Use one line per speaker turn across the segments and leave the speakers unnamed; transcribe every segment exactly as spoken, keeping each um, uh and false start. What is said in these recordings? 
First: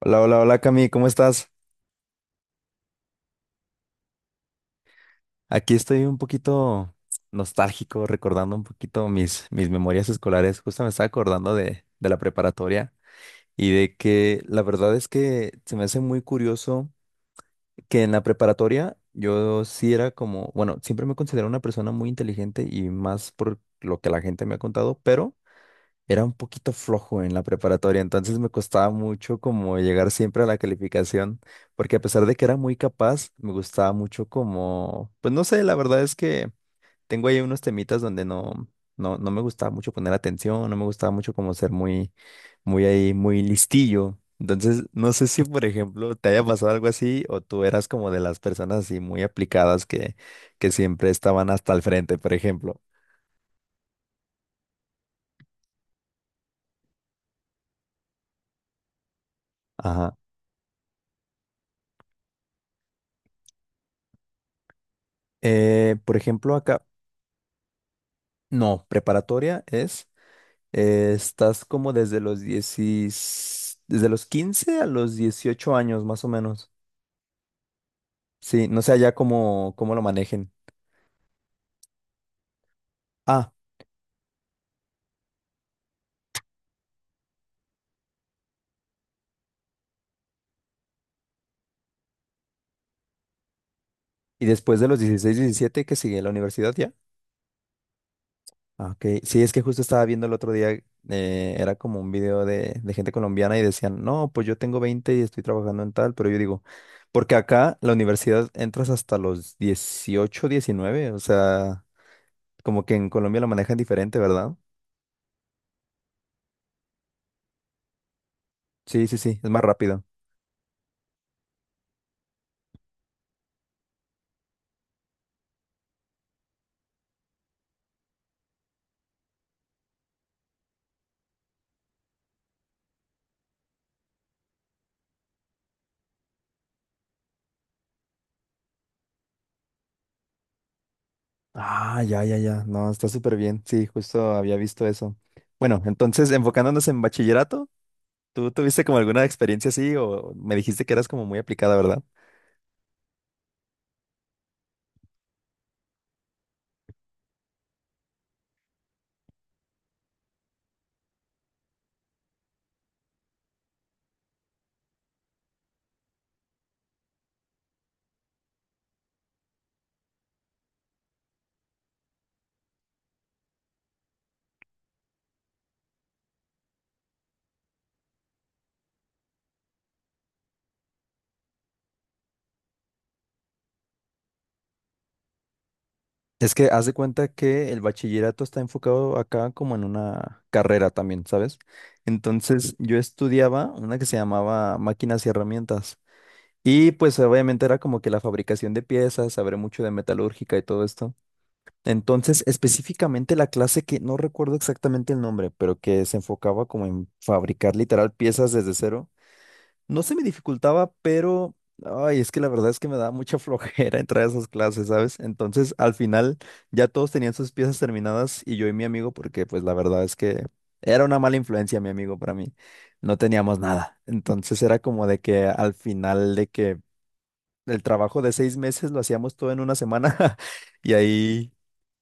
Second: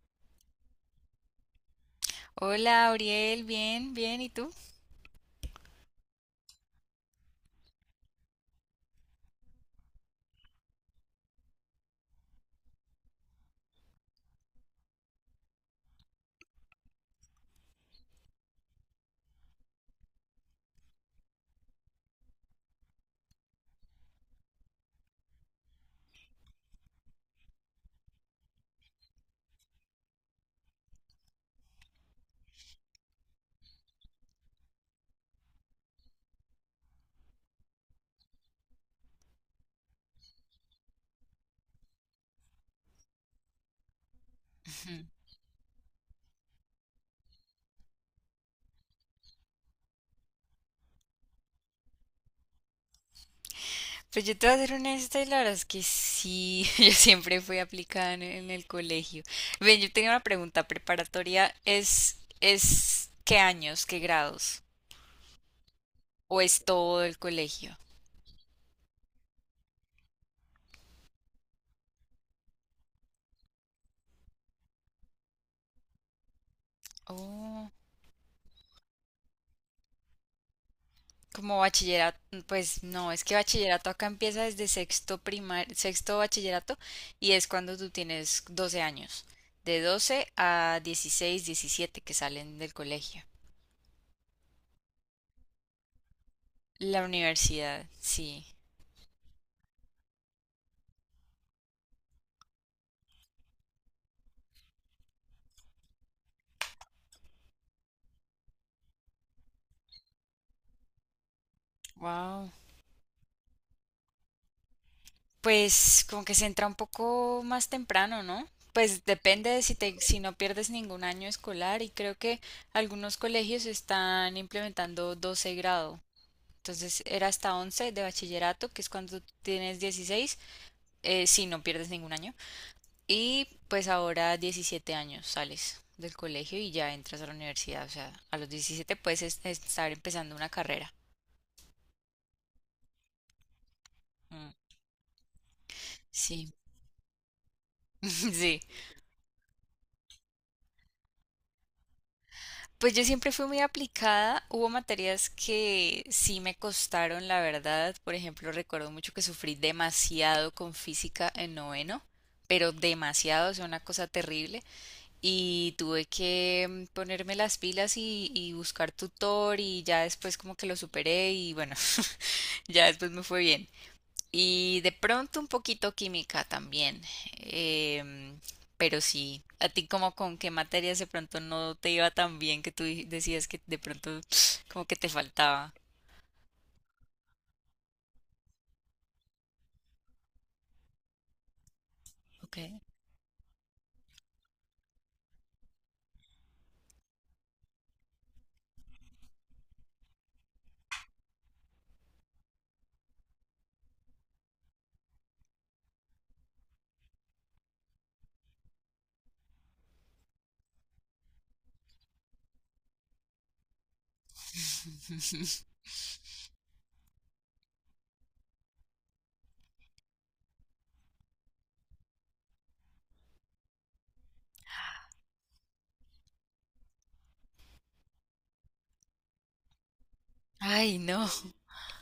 Hola, hola, hola Cami, ¿cómo estás?
Hola, Auriel, bien, bien, ¿y tú?
Aquí estoy un poquito nostálgico, recordando un poquito mis, mis memorias escolares. Justo me estaba acordando de, de la preparatoria, y de que la verdad es que se me hace muy curioso que en la preparatoria yo sí era como, bueno, siempre me considero una persona muy inteligente y más por lo que la gente me ha contado, pero era un poquito flojo en la preparatoria, entonces me costaba mucho como llegar siempre a la calificación, porque a pesar de que era muy capaz, me gustaba mucho como, pues no sé, la verdad es que tengo ahí unos temitas donde no, no, no me gustaba mucho poner atención, no me gustaba mucho como ser muy, muy ahí, muy listillo. Entonces,
Ujú.
no sé si, por ejemplo, te haya pasado algo así o tú eras como de las personas así muy aplicadas que, que siempre estaban hasta el frente, por ejemplo.
Pues yo te voy a ser honesta y la verdad es que sí, yo siempre fui aplicada en, en el colegio. Ven, yo tengo
Ajá.
una pregunta, ¿preparatoria es, es qué años, qué grados?
Eh, por
¿O
ejemplo,
es
acá,
todo el colegio?
no, preparatoria es, eh, estás como desde los diez, desde los quince a los dieciocho años, más o menos.
Oh,
Sí, no sé allá cómo, cómo lo manejen.
como bachillerato, pues no, es que
Ah,
bachillerato acá empieza desde sexto primar, sexto bachillerato y es cuando tú tienes doce años, de doce a dieciséis, diecisiete que salen del colegio.
y después de los dieciséis, diecisiete, que sigue la universidad ya.
La universidad, sí.
Ah, ok. Sí, es que justo estaba viendo el otro día, eh, era como un video de, de gente colombiana y decían, no, pues yo tengo veinte y estoy trabajando en tal, pero yo digo, porque acá la universidad entras hasta los dieciocho, diecinueve, o sea,
Wow.
como que en Colombia lo manejan diferente, ¿verdad?
Pues como que se entra un poco más temprano, ¿no? Pues
Sí, sí, sí, es
depende
más
de si te,
rápido.
si no pierdes ningún año escolar y creo que algunos colegios están implementando doce grado. Entonces era hasta once de bachillerato, que es cuando tienes dieciséis eh, si no pierdes ningún año. Y pues ahora diecisiete años sales del colegio y ya entras a la universidad. O sea, a los diecisiete puedes es- estar empezando una carrera.
Ah, ya, ya, ya. No, está súper bien. Sí, justo
Mm,
había visto eso. Bueno, entonces,
sí,
enfocándonos en bachillerato, ¿tú
sí.
tuviste como alguna experiencia así o me dijiste que eras como muy aplicada? ¿Verdad?
Pues yo siempre fui muy aplicada. Hubo materias que sí me costaron, la verdad. Por ejemplo, recuerdo mucho que sufrí demasiado con física en noveno, pero demasiado, o sea, una cosa terrible. Y tuve que mm, ponerme las pilas y, y buscar tutor y ya después como que lo superé y bueno, ya después me fue bien. Y de pronto un poquito química también. em, pero sí, ¿a ti como con qué materias de pronto no te iba tan bien que tú di- decías que de pronto como que te faltaba?
Es que haz de cuenta que el bachillerato está enfocado acá como en una carrera también, ¿sabes?
Ok.
Entonces, yo estudiaba una que se llamaba máquinas y herramientas. Y pues obviamente era como que la fabricación de piezas, saber mucho de metalúrgica y todo esto. Entonces, específicamente la clase que no recuerdo exactamente el nombre, pero que se enfocaba como en fabricar literal piezas desde cero, no se me dificultaba, pero ay, es que la verdad es que me daba mucha flojera entrar a esas clases, ¿sabes? Entonces, al final ya todos tenían sus piezas terminadas y yo y mi amigo, porque pues la verdad es que era una mala influencia mi amigo para mí, no teníamos nada. Entonces era como de que al final de que el trabajo de seis meses lo hacíamos todo en una semana. Y
Ay, no.
ahí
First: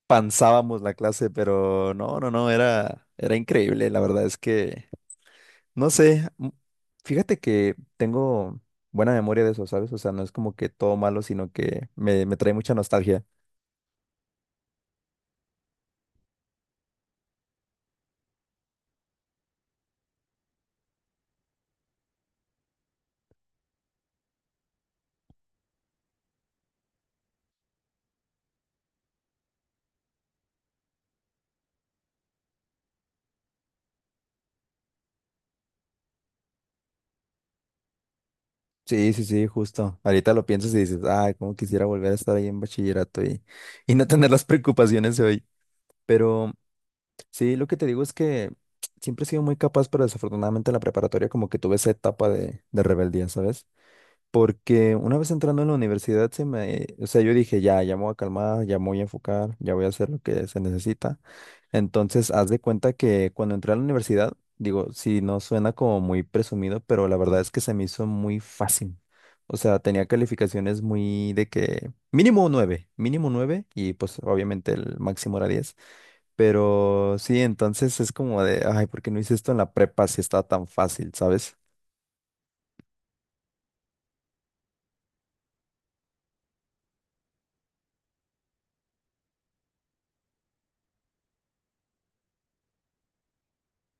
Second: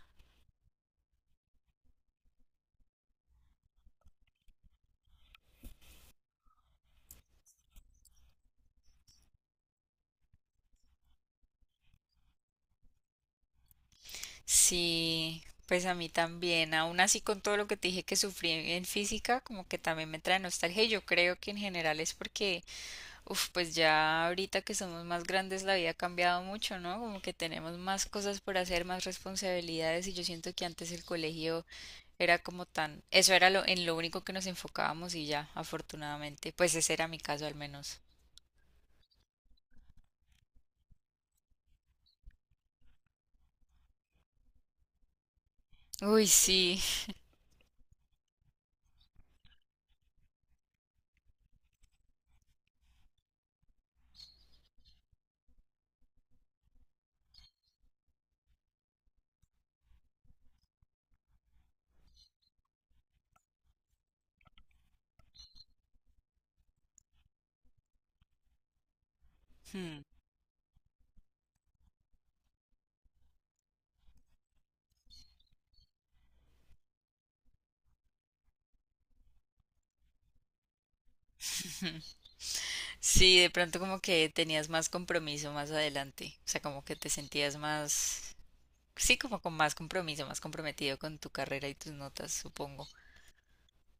pansábamos la clase, pero no, no, no, era, era increíble. La verdad es que, no sé, m- fíjate que tengo buena memoria de eso, ¿sabes? O sea, no es como que todo malo, sino que me, me trae mucha nostalgia.
Sí, pues a mí también. Aún así con todo lo que te dije que sufrí en física, como que también me trae nostalgia. Y yo creo que en general es porque. Uf, pues ya ahorita que somos más grandes la vida ha cambiado mucho, ¿no? Como que tenemos más cosas por hacer, más responsabilidades y yo siento que antes el colegio era como tan, eso era lo en lo único que nos enfocábamos y ya, afortunadamente, pues ese era mi caso al menos.
Sí, sí, sí, justo. Ahorita lo piensas y dices, ay, cómo quisiera volver a estar ahí en bachillerato, y, y no tener las preocupaciones de hoy.
Uy,
Pero
sí.
sí, lo que te digo es que siempre he sido muy capaz, pero desafortunadamente en la preparatoria como que tuve esa etapa de, de rebeldía, ¿sabes? Porque una vez entrando en la universidad, se me, o sea, yo dije, ya, ya me voy a calmar, ya me voy a enfocar, ya voy a hacer lo que se necesita. Entonces, haz de cuenta que cuando entré a la universidad, digo, sí, no suena como muy presumido, pero la verdad es que se me hizo muy fácil. O sea,
Hmm.
tenía calificaciones muy de que mínimo nueve, mínimo nueve y pues obviamente el máximo era diez. Pero sí, entonces es como de, ay, ¿por qué no hice esto en la prepa si estaba tan fácil? ¿Sabes?
Sí, de pronto como que tenías más compromiso más adelante, o sea, como que te sentías más, sí, como con más compromiso, más comprometido con tu carrera y tus notas, supongo.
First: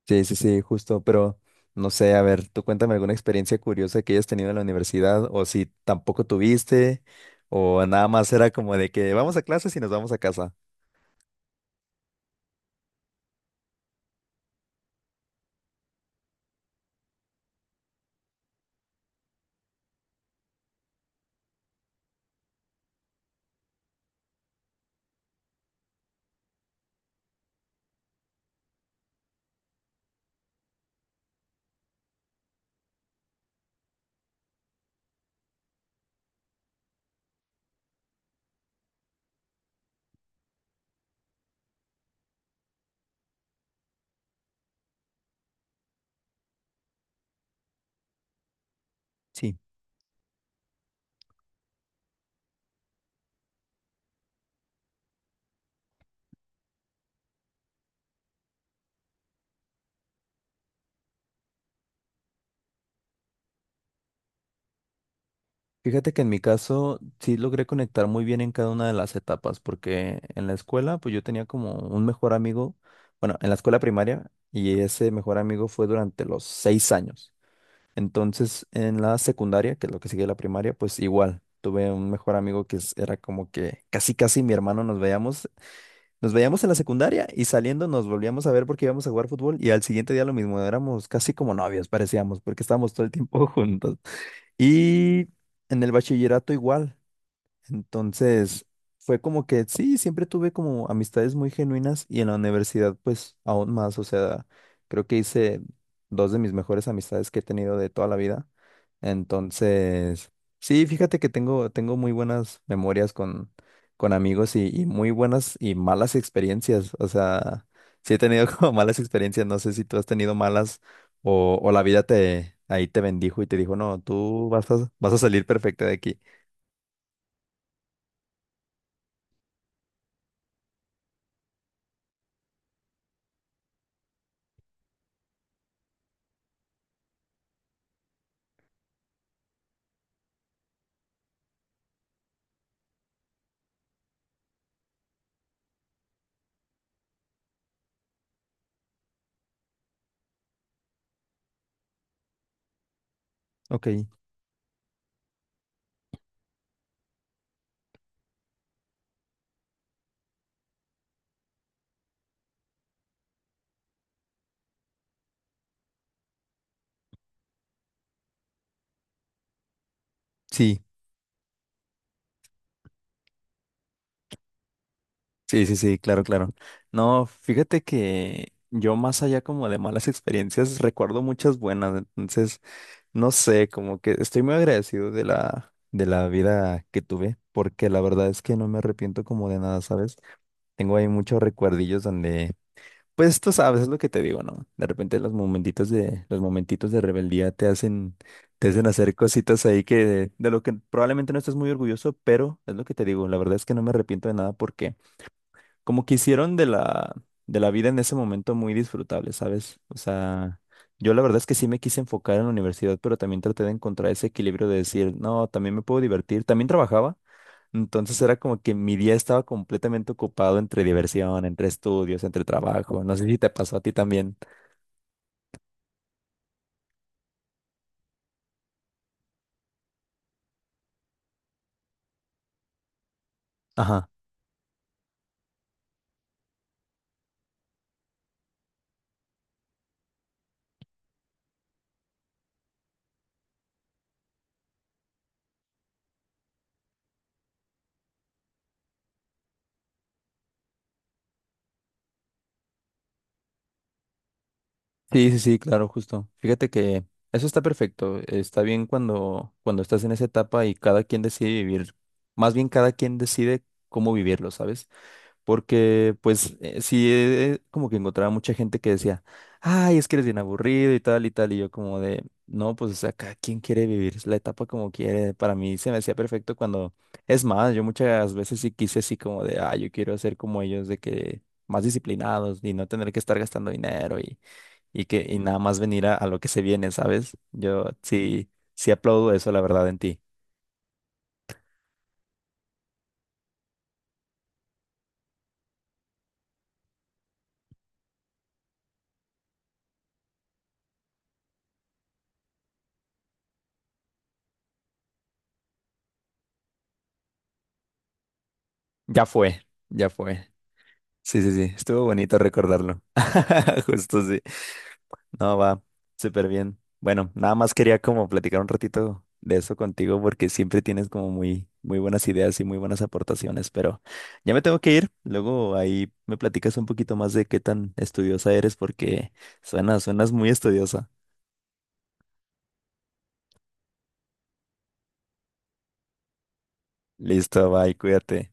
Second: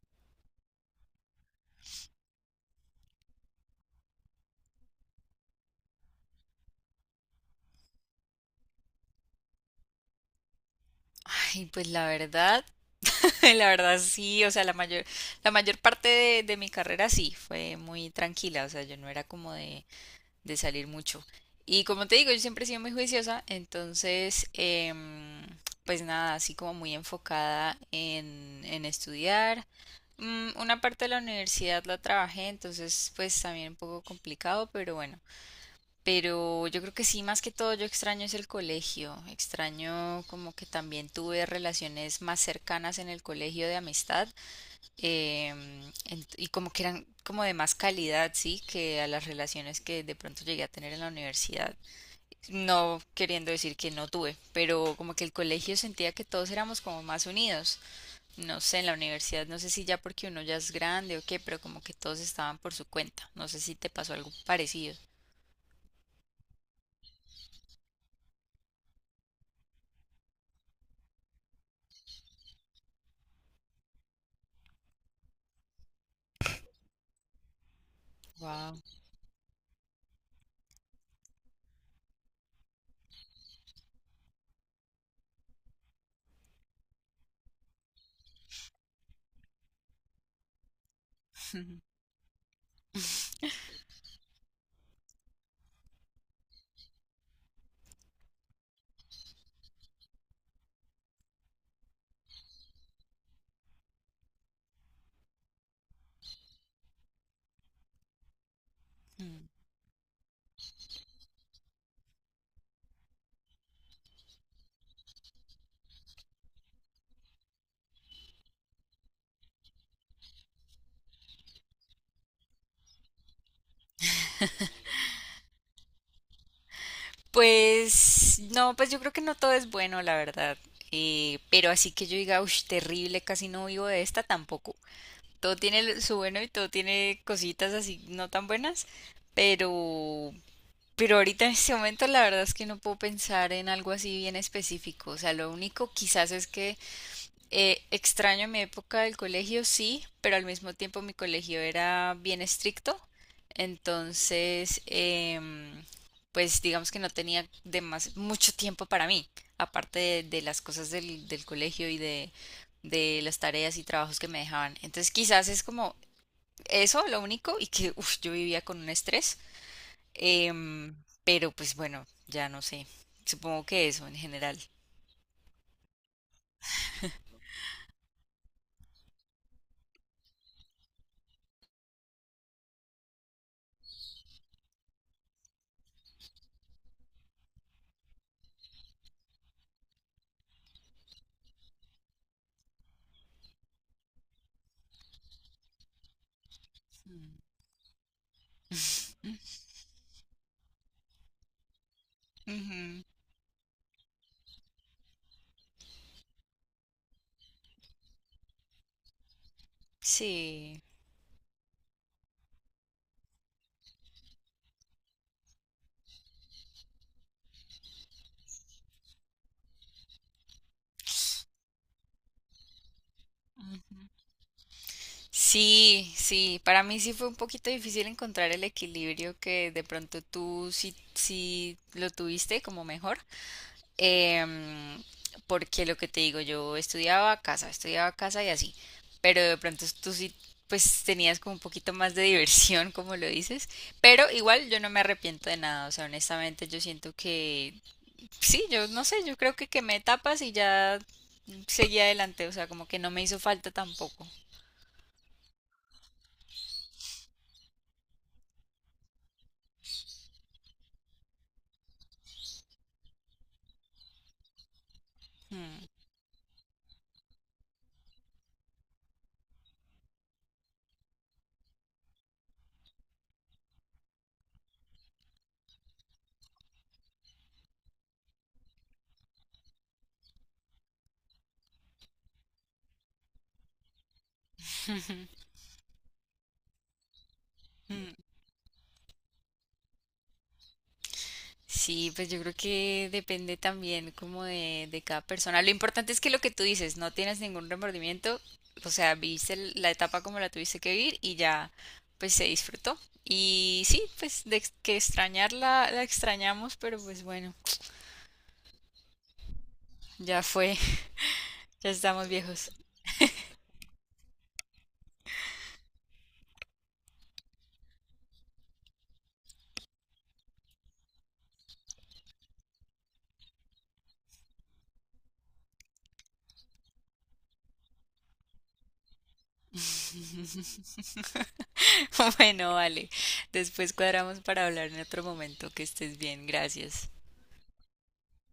Sí, sí, sí, justo, pero no sé, a ver, tú cuéntame alguna experiencia curiosa que hayas tenido en la universidad o si tampoco tuviste o nada más era como de que vamos a clases y nos vamos a casa.
Ay, pues la verdad, la verdad sí, o sea, la mayor, la mayor parte de, de mi carrera sí, fue muy tranquila, o sea, yo no era como de, de salir mucho. Y como te digo, yo siempre he sido muy juiciosa, entonces, em, pues nada, así como muy enfocada en, en estudiar. Mm, Una parte de la universidad la trabajé, entonces pues también un poco complicado, pero bueno, pero yo creo que sí, más que todo yo extraño es el colegio. Extraño como que también tuve relaciones más cercanas en el colegio de amistad em, ent- y como que eran como de más calidad, sí, que a las
Sí,
relaciones que de pronto llegué a tener en la universidad. No queriendo decir que no tuve, pero como que el colegio sentía que todos éramos como más unidos. No sé, en la universidad no sé si ya porque uno ya es grande o qué, pero como que todos estaban por su cuenta. No sé si te pasó algo parecido.
fíjate que en mi caso sí logré conectar muy bien en cada una de las etapas porque en la escuela pues yo tenía como un mejor amigo, bueno, en la escuela primaria y ese mejor amigo fue durante los seis años. Entonces,
Wow.
en la secundaria, que es lo que sigue la primaria, pues igual, tuve un mejor amigo que es- era como que casi casi mi hermano. Nos veíamos, nos veíamos en la secundaria y saliendo nos volvíamos a ver porque íbamos a jugar fútbol y al siguiente día lo mismo, éramos casi como novios, parecíamos, porque estábamos todo el tiempo juntos. Y en el bachillerato igual. Entonces, fue como que sí, siempre tuve como amistades muy genuinas y en la universidad pues aún más, o sea, creo que hice dos de mis mejores amistades que he tenido de toda la vida. Entonces, sí, fíjate que tengo, tengo muy buenas memorias con, con amigos y, y muy buenas y malas experiencias. O sea, sí he tenido como malas experiencias, no sé si tú has tenido malas o, o la vida te ahí te bendijo y te dijo, no, tú vas a, vas a salir perfecta de aquí.
Pues no, pues yo creo que no todo es bueno, la verdad. Eh, pero así que yo diga, uff, terrible, casi no vivo de esta tampoco. Todo tiene lo- su bueno y todo tiene cositas así no tan buenas, pero, pero ahorita en este momento la verdad es que no puedo pensar en algo así bien específico. O sea, lo único quizás es que eh, extraño mi época del colegio, sí, pero al mismo tiempo mi colegio era bien estricto,
Ok,
entonces, em, pues digamos que no tenía demas- mucho tiempo para mí, aparte de, de las cosas del, del colegio y de, de las tareas y trabajos que me dejaban. Entonces, quizás es como eso lo único y que uf, yo vivía con un estrés,
sí.
em, pero pues bueno, ya no sé, supongo que eso en general.
Sí, sí, sí, claro, claro. No, fíjate que yo más allá como de malas experiencias, recuerdo muchas buenas, entonces, no sé, como que estoy muy agradecido de la, de la vida que tuve, porque la verdad es que no me arrepiento como de nada, ¿sabes? Tengo ahí muchos recuerdillos donde, pues tú sabes, es lo que te digo, ¿no? De repente los momentitos de, los momentitos de
Mm.
rebeldía te hacen, te hacen hacer cositas ahí que de, lo que probablemente no estés muy orgulloso, pero es lo que te
Ujú,
digo, la verdad es que no me arrepiento de nada porque como que hicieron de la, de la vida en ese momento muy disfrutable, ¿sabes? O sea,
sí.
yo la verdad es que sí me quise enfocar en la universidad, pero también traté de encontrar ese equilibrio de decir, no, también me puedo divertir, también trabajaba, entonces era como que mi día estaba completamente ocupado entre diversión, entre estudios, entre trabajo, no sé si te pasó a ti también.
Sí, sí, para mí sí fue un poquito difícil encontrar el equilibrio que de pronto tú sí, sí lo tuviste como mejor,
Ajá.
em, porque lo que te digo, yo estudiaba a casa, estudiaba a casa y así, pero de pronto tú sí pues tenías como un poquito más de diversión, como lo dices, pero igual yo no me arrepiento de nada, o sea, honestamente yo siento que sí, yo no sé, yo creo que quemé etapas y ya seguí adelante, o sea, como que no me hizo falta tampoco.
Sí, sí, sí, claro, justo. Fíjate que eso está perfecto, está bien cuando, cuando estás en esa etapa y cada quien decide vivir, más bien cada quien decide cómo vivirlo, ¿sabes?
Mm,
Porque pues eh, sí, eh, eh, como que encontraba mucha gente que decía, ay, es que eres bien aburrido y tal y tal, y yo como de, no, pues o sea, cada quien quiere vivir la etapa como quiere, para mí se me hacía perfecto cuando, es más, yo muchas veces sí quise así como de, ah, yo quiero ser como ellos, de que más disciplinados y no tener que estar gastando dinero y, y que y nada más venir a, a lo que se viene, ¿sabes? Yo
mm.
sí, sí aplaudo eso, la verdad, en ti.
Sí, pues yo creo que depende también como de, de cada persona. Lo importante es que lo que tú dices, no tienes ningún remordimiento, o sea, viviste el- la etapa como la tuviste que vivir y ya, pues se disfrutó. Y sí, pues de ex- que extrañarla, la extrañamos, pero pues bueno,
Ya fue, ya
ya
fue.
fue,
Sí, sí, sí,
ya
estuvo
estamos
bonito
viejos.
recordarlo. Justo sí. No, va, súper bien. Bueno, nada más quería como platicar un ratito de eso contigo porque siempre tienes como muy, muy buenas ideas y muy buenas aportaciones, pero ya me tengo que ir. Luego ahí me platicas un poquito más de qué tan estudiosa eres porque suena, suenas muy estudiosa.
Bueno, vale, después cuadramos para hablar en otro momento, que estés bien, gracias.
Listo, bye, cuídate.